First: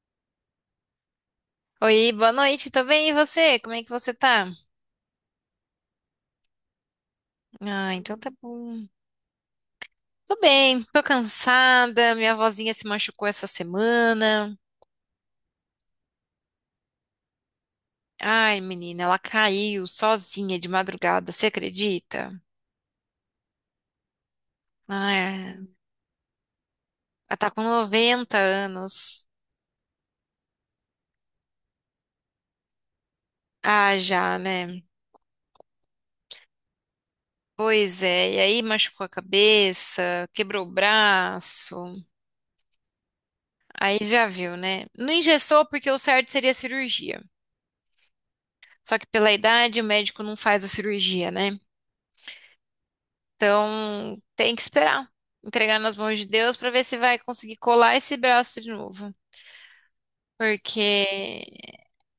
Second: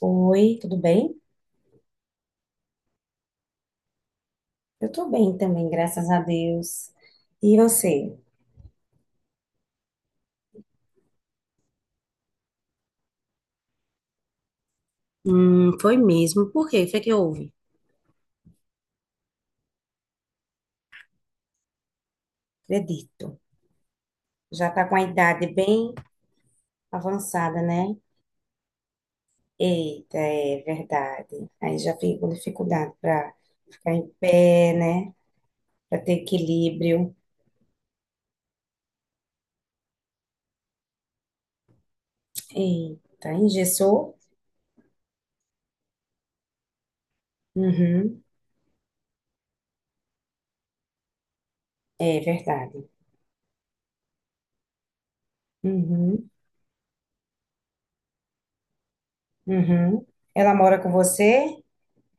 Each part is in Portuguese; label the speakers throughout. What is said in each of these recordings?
Speaker 1: Oi, tudo bem?
Speaker 2: Oi, boa noite, tô bem, e você? Como é que você tá?
Speaker 1: Eu tô bem também, graças a Deus. E
Speaker 2: Ah,
Speaker 1: você?
Speaker 2: então tá bom. Tô bem, tô cansada, minha vozinha se machucou essa semana.
Speaker 1: Foi mesmo. Por quê? O que é que houve?
Speaker 2: Ai, menina, ela caiu sozinha de madrugada, você acredita?
Speaker 1: Acredito. Já tá com a
Speaker 2: Ah,
Speaker 1: idade
Speaker 2: é.
Speaker 1: bem
Speaker 2: Ela tá
Speaker 1: avançada,
Speaker 2: com
Speaker 1: né?
Speaker 2: 90 anos.
Speaker 1: Eita, é verdade. Aí já fico com dificuldade para ficar
Speaker 2: Ah,
Speaker 1: em
Speaker 2: já,
Speaker 1: pé,
Speaker 2: né?
Speaker 1: né? Para ter equilíbrio.
Speaker 2: Pois é, e aí machucou a cabeça, quebrou o braço.
Speaker 1: Eita,
Speaker 2: Aí
Speaker 1: engessou?
Speaker 2: já viu, né? Não engessou porque o certo seria cirurgia.
Speaker 1: Uhum,
Speaker 2: Só que pela idade, o médico não faz a cirurgia, né?
Speaker 1: é verdade.
Speaker 2: Então, tem que esperar. Entregar nas mãos de
Speaker 1: Uhum,
Speaker 2: Deus para ver se vai conseguir colar esse braço de novo.
Speaker 1: uhum. Ela mora com
Speaker 2: Porque
Speaker 1: você?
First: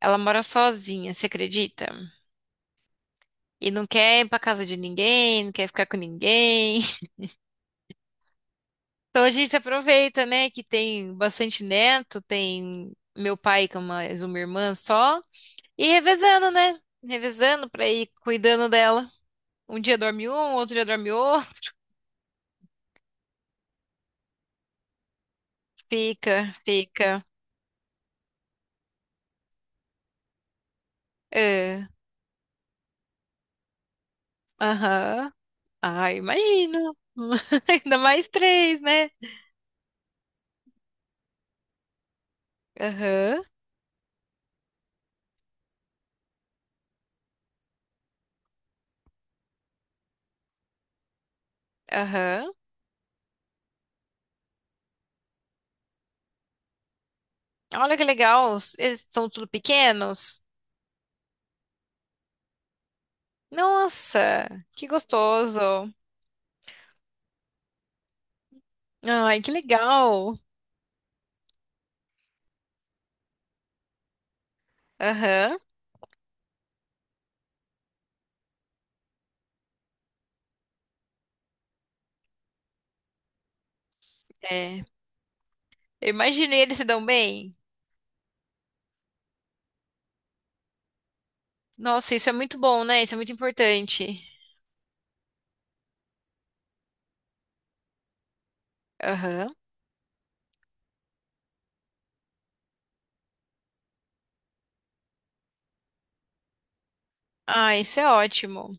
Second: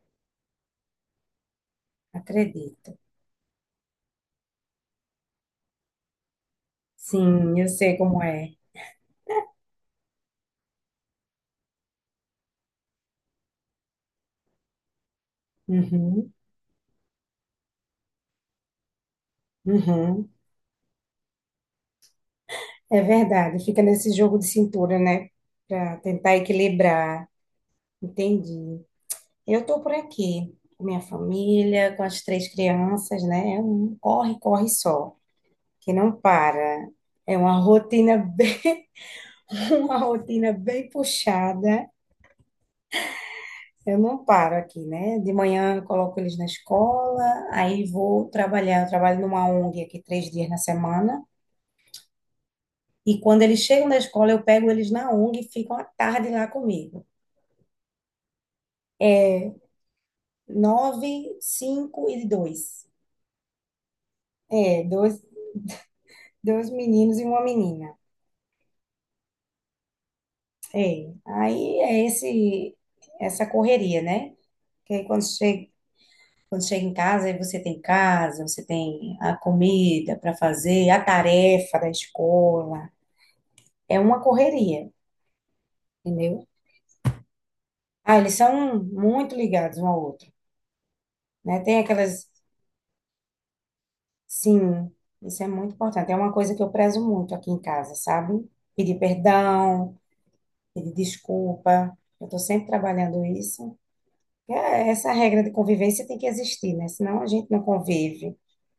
Speaker 2: ela mora sozinha, você acredita?
Speaker 1: Acredito.
Speaker 2: E não quer ir pra casa de ninguém, não quer ficar com ninguém.
Speaker 1: Sim, eu sei como é.
Speaker 2: Então a gente aproveita, né, que tem bastante neto, tem meu pai com mais uma irmã só, e
Speaker 1: Uhum,
Speaker 2: revezando, né? Revezando pra ir cuidando dela. Um dia
Speaker 1: uhum.
Speaker 2: dorme um, outro dia dorme outro.
Speaker 1: É verdade, fica nesse jogo de cintura, né? Para tentar
Speaker 2: Fica, fica.
Speaker 1: equilibrar. Entendi. Eu estou por aqui, com minha
Speaker 2: É.
Speaker 1: família, com as três crianças, né? É um corre, corre só,
Speaker 2: Aham.
Speaker 1: que
Speaker 2: Ah,
Speaker 1: não para.
Speaker 2: imagino.
Speaker 1: É uma
Speaker 2: Ainda
Speaker 1: rotina
Speaker 2: mais três,
Speaker 1: bem,
Speaker 2: né?
Speaker 1: uma rotina bem puxada.
Speaker 2: Aham,
Speaker 1: Eu não paro aqui, né? De manhã eu coloco eles na escola, aí vou trabalhar. Eu trabalho numa ONG aqui 3 dias na semana.
Speaker 2: aham.
Speaker 1: E quando eles chegam da escola, eu pego eles na ONG e ficam a tarde lá comigo.
Speaker 2: Olha que legal. Eles são tudo pequenos.
Speaker 1: 9, 5 e 2.
Speaker 2: Nossa,
Speaker 1: É,
Speaker 2: que
Speaker 1: dois,
Speaker 2: gostoso.
Speaker 1: dois meninos e uma menina.
Speaker 2: Ai, que legal.
Speaker 1: É, aí é esse, essa correria, né? Que aí
Speaker 2: Aham.
Speaker 1: quando chega em casa, aí você tem casa, você tem a comida para fazer, a tarefa da escola. É uma
Speaker 2: É.
Speaker 1: correria,
Speaker 2: Eu
Speaker 1: entendeu?
Speaker 2: imaginei eles se dão bem.
Speaker 1: Ah, eles são muito ligados um ao outro, né? Tem
Speaker 2: Nossa,
Speaker 1: aquelas,
Speaker 2: isso é muito bom, né? Isso é muito importante.
Speaker 1: sim, isso é muito importante. É uma coisa que eu prezo muito aqui em casa, sabe? Pedir
Speaker 2: Aham.
Speaker 1: perdão, pedir desculpa. Eu estou sempre trabalhando isso. É, essa regra de convivência tem que existir, né? Senão a gente não
Speaker 2: Ah, isso é
Speaker 1: convive.
Speaker 2: ótimo.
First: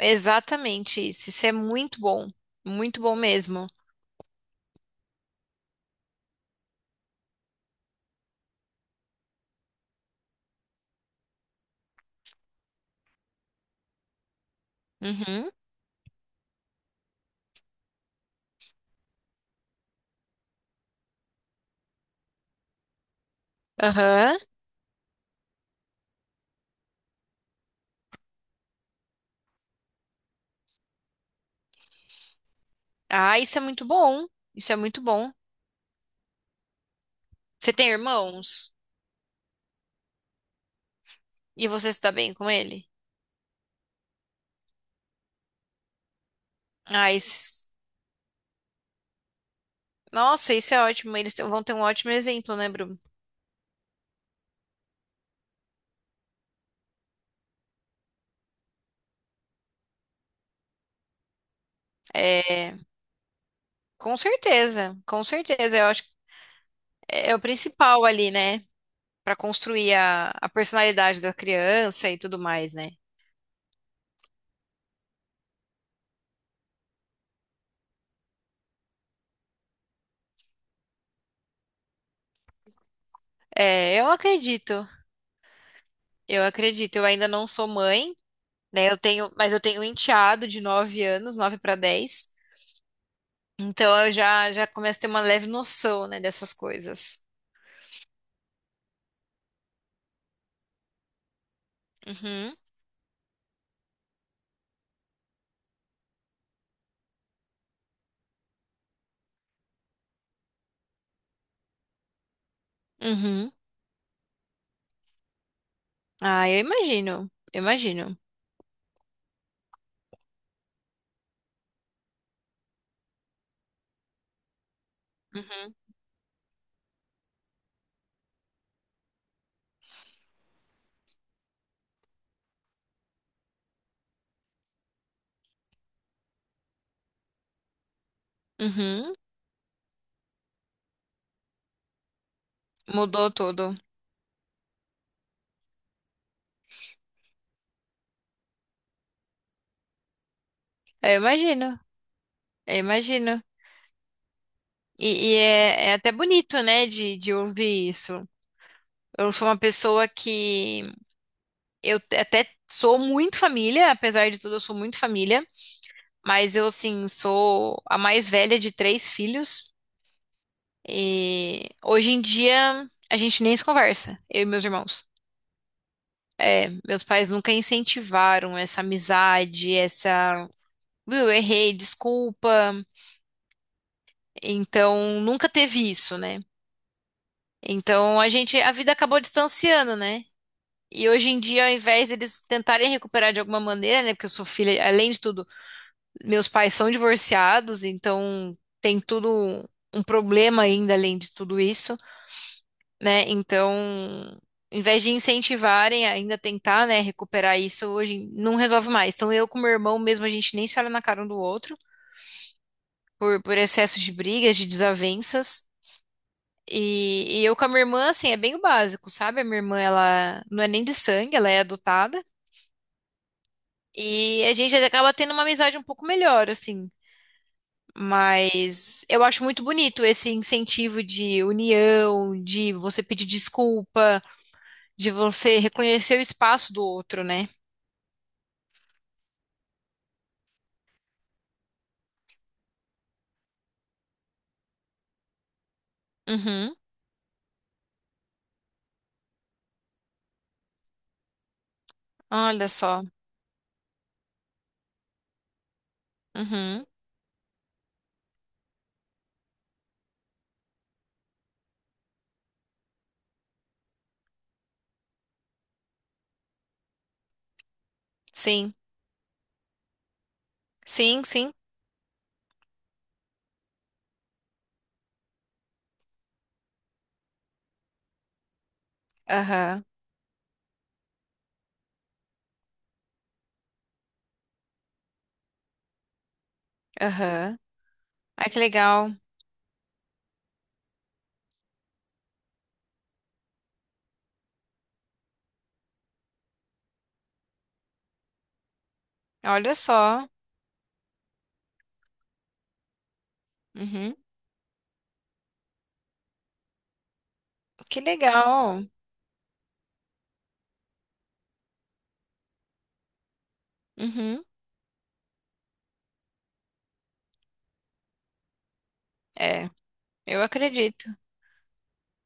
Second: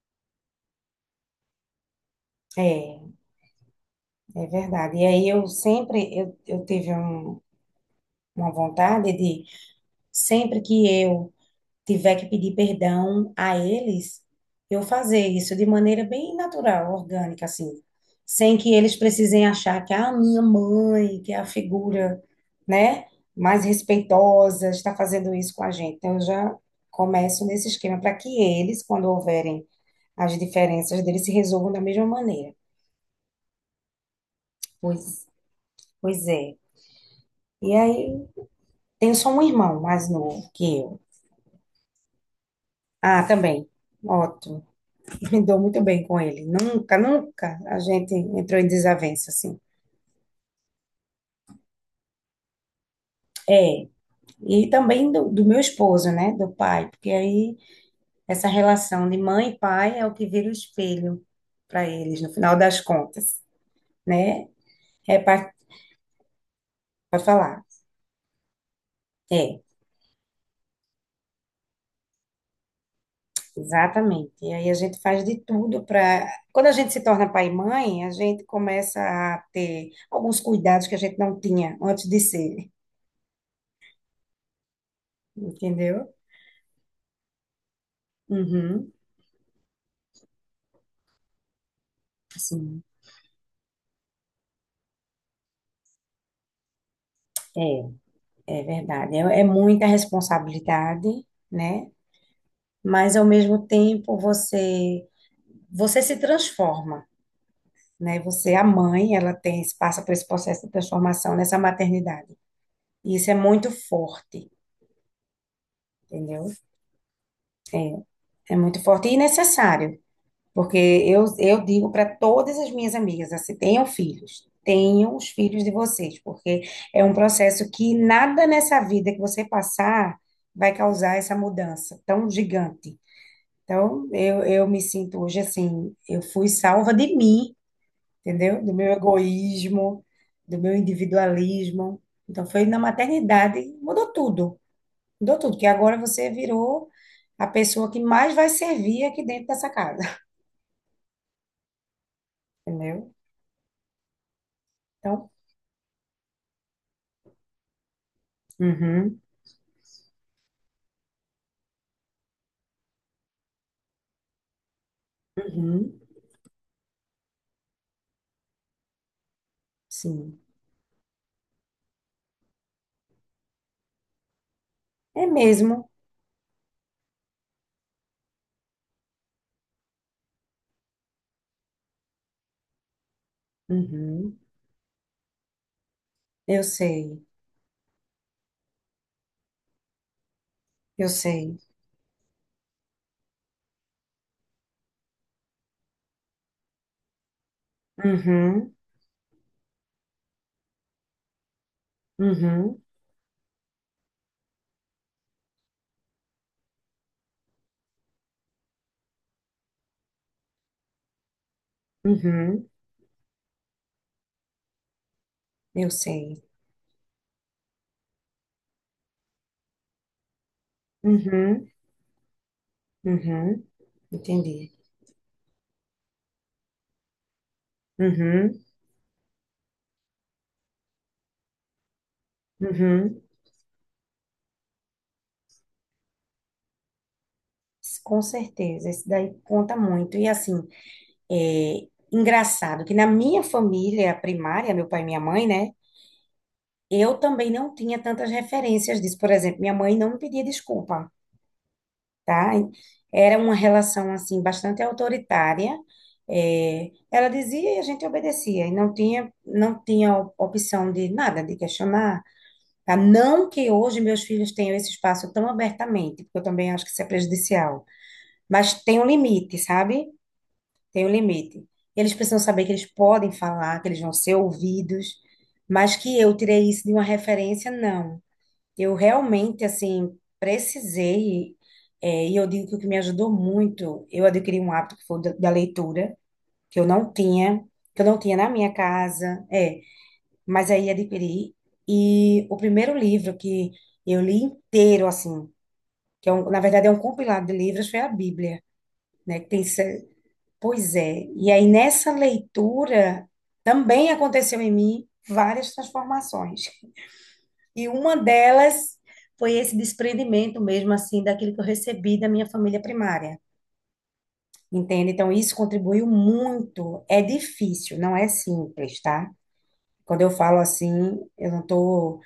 Speaker 2: Exatamente isso. Isso é muito bom.
Speaker 1: É,
Speaker 2: Muito bom mesmo.
Speaker 1: é verdade. E aí eu sempre, eu tive uma vontade de, sempre que eu tiver que pedir perdão a eles, eu fazer
Speaker 2: Uhum.
Speaker 1: isso de maneira bem natural, orgânica, assim, sem que eles precisem achar que a ah, minha mãe, que é a figura, né, mais
Speaker 2: Aham.
Speaker 1: respeitosa, está fazendo isso com a gente. Então, eu já começo nesse esquema para que eles, quando houverem as diferenças deles, se resolvam da mesma maneira.
Speaker 2: Ah, isso é muito bom. Isso é muito
Speaker 1: Pois,
Speaker 2: bom.
Speaker 1: pois é.
Speaker 2: Você
Speaker 1: E
Speaker 2: tem
Speaker 1: aí,
Speaker 2: irmãos?
Speaker 1: tenho só um irmão mais novo que eu.
Speaker 2: E você está bem com ele?
Speaker 1: Ah, também. Ótimo. Me dou muito bem com ele. Nunca,
Speaker 2: Ah,
Speaker 1: nunca
Speaker 2: isso...
Speaker 1: a gente entrou em desavença, assim.
Speaker 2: Nossa, isso é ótimo. Eles vão ter um ótimo exemplo, né, Bruno?
Speaker 1: É. E também do meu esposo, né? Do pai. Porque aí essa relação de mãe e pai é o que vira o espelho para eles, no final
Speaker 2: É,
Speaker 1: das contas,
Speaker 2: com
Speaker 1: né?
Speaker 2: certeza,
Speaker 1: É
Speaker 2: com
Speaker 1: para
Speaker 2: certeza. Eu acho que é o
Speaker 1: falar.
Speaker 2: principal ali, né? Para
Speaker 1: É,
Speaker 2: construir a personalidade da criança e tudo mais, né?
Speaker 1: exatamente. E aí a gente faz de tudo para. Quando a gente se torna pai e mãe, a gente começa a ter alguns cuidados que a gente não tinha antes de ser,
Speaker 2: É, eu acredito,
Speaker 1: entendeu?
Speaker 2: eu acredito. Eu ainda não sou mãe, né?
Speaker 1: Uhum,
Speaker 2: Eu tenho, mas eu tenho um enteado de 9 anos, 9 para 10.
Speaker 1: sim.
Speaker 2: Então eu já começo a ter uma leve noção, né, dessas coisas.
Speaker 1: É. É verdade, é, é muita responsabilidade, né?
Speaker 2: Uhum,
Speaker 1: Mas ao mesmo tempo você se transforma, né? Você, a mãe, ela tem passa por esse processo de transformação nessa maternidade. E isso é
Speaker 2: uhum.
Speaker 1: muito forte,
Speaker 2: Ah,
Speaker 1: entendeu?
Speaker 2: eu imagino, eu imagino.
Speaker 1: É muito forte e necessário, porque eu digo para todas as minhas amigas, assim, tenham filhos, tenham os filhos de
Speaker 2: Uhum.
Speaker 1: vocês, porque é um processo que nada nessa vida que você passar vai causar essa mudança tão gigante. Então, eu me sinto hoje assim, eu fui salva de mim, entendeu? Do meu
Speaker 2: Uhum,
Speaker 1: egoísmo, do meu individualismo. Então, foi na
Speaker 2: mudou
Speaker 1: maternidade,
Speaker 2: tudo.
Speaker 1: mudou tudo, que agora você virou a pessoa que mais vai servir aqui dentro dessa casa,
Speaker 2: Eu imagino, eu
Speaker 1: entendeu?
Speaker 2: imagino.
Speaker 1: Então,
Speaker 2: E é até bonito, né, de ouvir isso.
Speaker 1: uhum,
Speaker 2: Eu sou uma pessoa que até sou muito família, apesar de tudo, eu sou muito família,
Speaker 1: uhum,
Speaker 2: mas eu, assim, sou a mais velha de três filhos.
Speaker 1: sim,
Speaker 2: E hoje em dia a gente nem se conversa, eu e meus irmãos.
Speaker 1: é mesmo,
Speaker 2: É. Meus pais nunca incentivaram essa amizade, viu, eu errei, desculpa.
Speaker 1: uhum,
Speaker 2: Então, nunca teve isso, né?
Speaker 1: eu sei,
Speaker 2: Então a vida acabou distanciando, né?
Speaker 1: eu
Speaker 2: E hoje em
Speaker 1: sei,
Speaker 2: dia, ao invés deles tentarem recuperar de alguma maneira, né? Porque eu sou filha, além de tudo, meus pais são divorciados, então
Speaker 1: uhum,
Speaker 2: tem tudo um problema ainda além de tudo isso,
Speaker 1: uhum,
Speaker 2: né? Então, ao invés de incentivarem ainda tentar, né, recuperar isso, hoje não resolve mais. Então eu com meu irmão mesmo, a gente nem se olha na cara um do outro
Speaker 1: uhum,
Speaker 2: por excesso de brigas, de desavenças.
Speaker 1: eu sei,
Speaker 2: E eu com a minha irmã, assim, é bem o básico, sabe? A minha irmã, ela não é nem de sangue, ela é
Speaker 1: uhum,
Speaker 2: adotada.
Speaker 1: uhum,
Speaker 2: E a
Speaker 1: entendi.
Speaker 2: gente acaba tendo uma amizade um pouco melhor, assim.
Speaker 1: Uhum.
Speaker 2: Mas eu acho muito bonito esse incentivo de união, de você
Speaker 1: Uhum,
Speaker 2: pedir desculpa, de você reconhecer o espaço do outro, né?
Speaker 1: com certeza, isso daí conta muito. E assim, é engraçado que na minha família primária, meu pai e minha mãe, né?
Speaker 2: Uhum.
Speaker 1: Eu também não tinha tantas referências disso. Por exemplo, minha mãe não me pedia desculpa, tá?
Speaker 2: Olha só.
Speaker 1: Era uma relação, assim, bastante autoritária.
Speaker 2: Uhum.
Speaker 1: É, ela dizia e a gente obedecia. E não tinha, não tinha opção de nada, de questionar. Tá? Não que hoje meus filhos tenham esse espaço tão abertamente, porque eu também acho que isso é prejudicial.
Speaker 2: Sim.
Speaker 1: Mas tem um limite, sabe? Tem um
Speaker 2: Sim, sim.
Speaker 1: limite. Eles precisam saber que eles podem falar, que eles vão ser ouvidos, mas que eu tirei isso de uma referência, não. Eu realmente,
Speaker 2: Aham.
Speaker 1: assim, precisei, é, e eu digo que o que me ajudou muito, eu adquiri um hábito que foi o da leitura, que eu não
Speaker 2: Aham.
Speaker 1: tinha, que eu não tinha na
Speaker 2: Ai, que
Speaker 1: minha
Speaker 2: legal.
Speaker 1: casa, é, mas aí adquiri. E o primeiro livro que eu li inteiro, assim, que é na verdade é um compilado de livros, foi a Bíblia, né? Que tem.
Speaker 2: Olha só.
Speaker 1: Pois é. E aí, nessa leitura, também
Speaker 2: Uhum.
Speaker 1: aconteceu em mim várias transformações. E
Speaker 2: Que
Speaker 1: uma
Speaker 2: legal.
Speaker 1: delas foi esse desprendimento mesmo, assim, daquilo que eu recebi da minha família primária.
Speaker 2: Uhum.
Speaker 1: Entende? Então, isso contribuiu muito. É difícil, não é simples, tá?
Speaker 2: É,
Speaker 1: Quando eu
Speaker 2: eu
Speaker 1: falo
Speaker 2: acredito.
Speaker 1: assim, eu não estou,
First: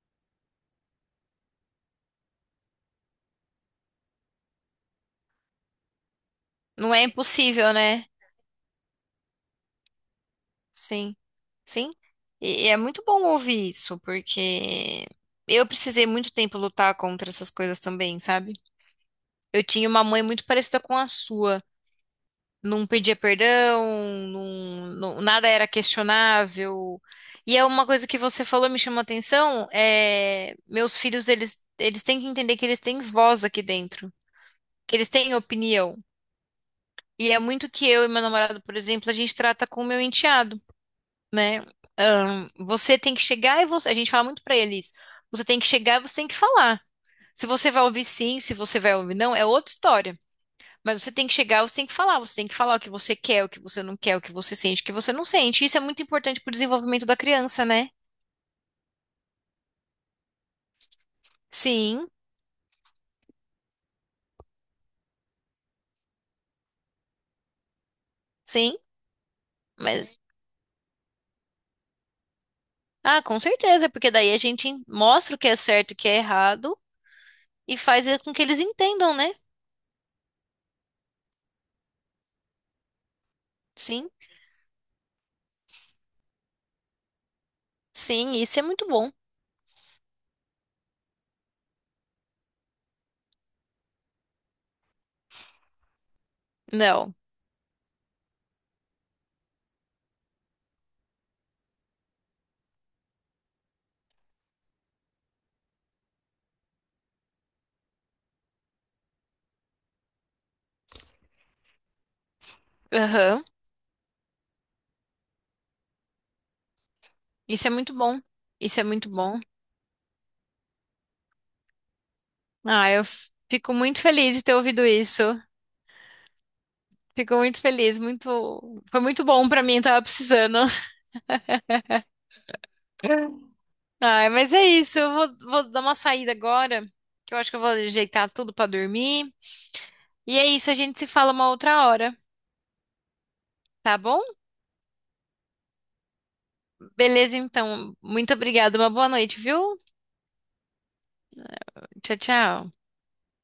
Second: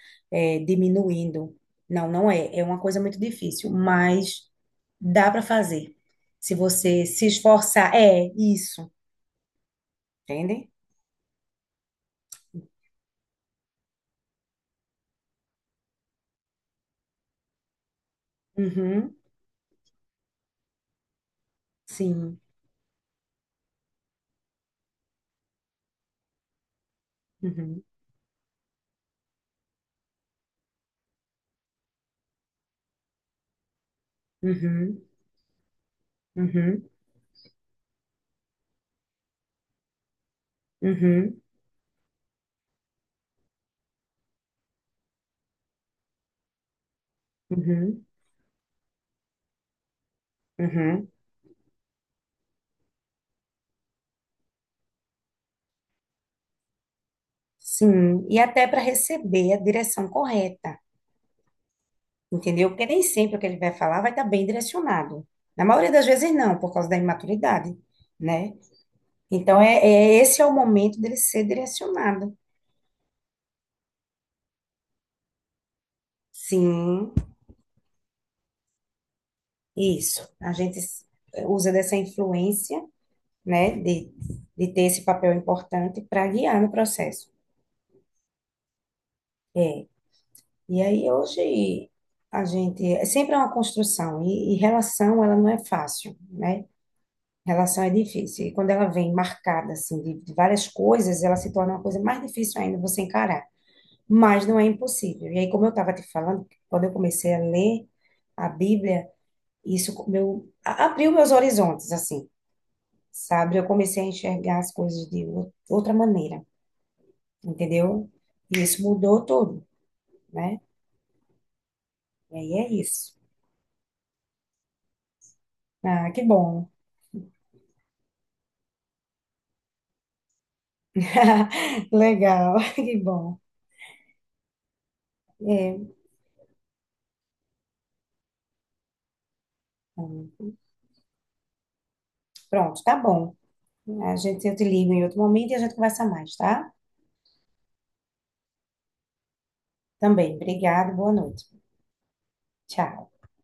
Speaker 1: diminuindo. Não, não é. É uma coisa muito difícil, mas dá para fazer. Se
Speaker 2: Não é
Speaker 1: você se
Speaker 2: impossível,
Speaker 1: esforçar,
Speaker 2: né?
Speaker 1: é isso. Entende?
Speaker 2: Sim, sim. E é muito bom ouvir isso, porque eu precisei muito tempo lutar contra essas coisas também, sabe?
Speaker 1: Uhum.
Speaker 2: Eu tinha uma mãe muito parecida com a sua.
Speaker 1: Sim.
Speaker 2: Não pedia perdão, nada era questionável. E é
Speaker 1: Uhum.
Speaker 2: uma coisa que você falou, me chamou a atenção, é, meus filhos, eles têm que entender que eles têm voz aqui dentro, que
Speaker 1: Uhum.
Speaker 2: eles têm opinião.
Speaker 1: Uhum.
Speaker 2: E é muito que eu e meu namorado, por exemplo, a gente trata com o meu enteado,
Speaker 1: Uhum.
Speaker 2: né? Você tem que chegar e você. A gente fala muito pra eles. Você tem que chegar e você tem que falar. Se você vai ouvir
Speaker 1: Uhum.
Speaker 2: sim, se você vai ouvir não, é outra história. Mas
Speaker 1: Uhum.
Speaker 2: você tem que chegar, você tem que falar, você tem que falar o que você quer, o que você não quer, o que você sente, o que você não sente. Isso é muito importante pro desenvolvimento da criança, né?
Speaker 1: Sim. E até para receber a direção correta,
Speaker 2: Sim,
Speaker 1: entendeu? Porque nem sempre o que ele vai falar vai estar bem direcionado. Na maioria das vezes, não, por causa da imaturidade, né?
Speaker 2: sim,
Speaker 1: Então, é, é-
Speaker 2: mas
Speaker 1: esse é o momento dele ser direcionado.
Speaker 2: ah, com certeza, porque daí a gente mostra o que é certo, e o que é errado
Speaker 1: Sim,
Speaker 2: e faz com que eles entendam, né?
Speaker 1: isso. Eh, usa dessa influência, né,
Speaker 2: Sim,
Speaker 1: de ter esse papel importante para guiar no processo.
Speaker 2: sim, isso é muito bom.
Speaker 1: É. E aí hoje a gente é sempre é uma construção e relação ela não é fácil, né?
Speaker 2: Não.
Speaker 1: Relação é difícil e quando ela vem marcada assim de várias coisas, ela se torna uma coisa mais difícil ainda você encarar. Mas não é impossível. E aí como eu estava te falando, quando eu comecei a ler a Bíblia, isso abriu meus horizontes assim,
Speaker 2: Aham.
Speaker 1: sabe? Eu comecei a enxergar as coisas de outra maneira,
Speaker 2: Isso é muito
Speaker 1: entendeu?
Speaker 2: bom.
Speaker 1: E
Speaker 2: Isso
Speaker 1: isso
Speaker 2: é muito
Speaker 1: mudou
Speaker 2: bom.
Speaker 1: tudo, né? E aí é
Speaker 2: Ah, eu
Speaker 1: isso.
Speaker 2: fico muito feliz de ter ouvido isso.
Speaker 1: Ah, que bom.
Speaker 2: Fico muito feliz, muito, foi muito bom pra mim, tava precisando.
Speaker 1: Legal, que bom.
Speaker 2: Ah, mas é isso, eu vou
Speaker 1: É,
Speaker 2: dar uma saída agora, que eu acho que eu vou ajeitar tudo pra dormir. E é
Speaker 1: hum,
Speaker 2: isso, a gente se fala uma outra hora,
Speaker 1: pronto, tá bom.
Speaker 2: tá
Speaker 1: A
Speaker 2: bom?
Speaker 1: gente, eu te ligo em outro momento e a gente conversa mais, tá?
Speaker 2: Beleza, então. Muito obrigada, uma boa noite, viu?
Speaker 1: Também. Obrigada, boa noite.
Speaker 2: Tchau, tchau.
Speaker 1: Tchau.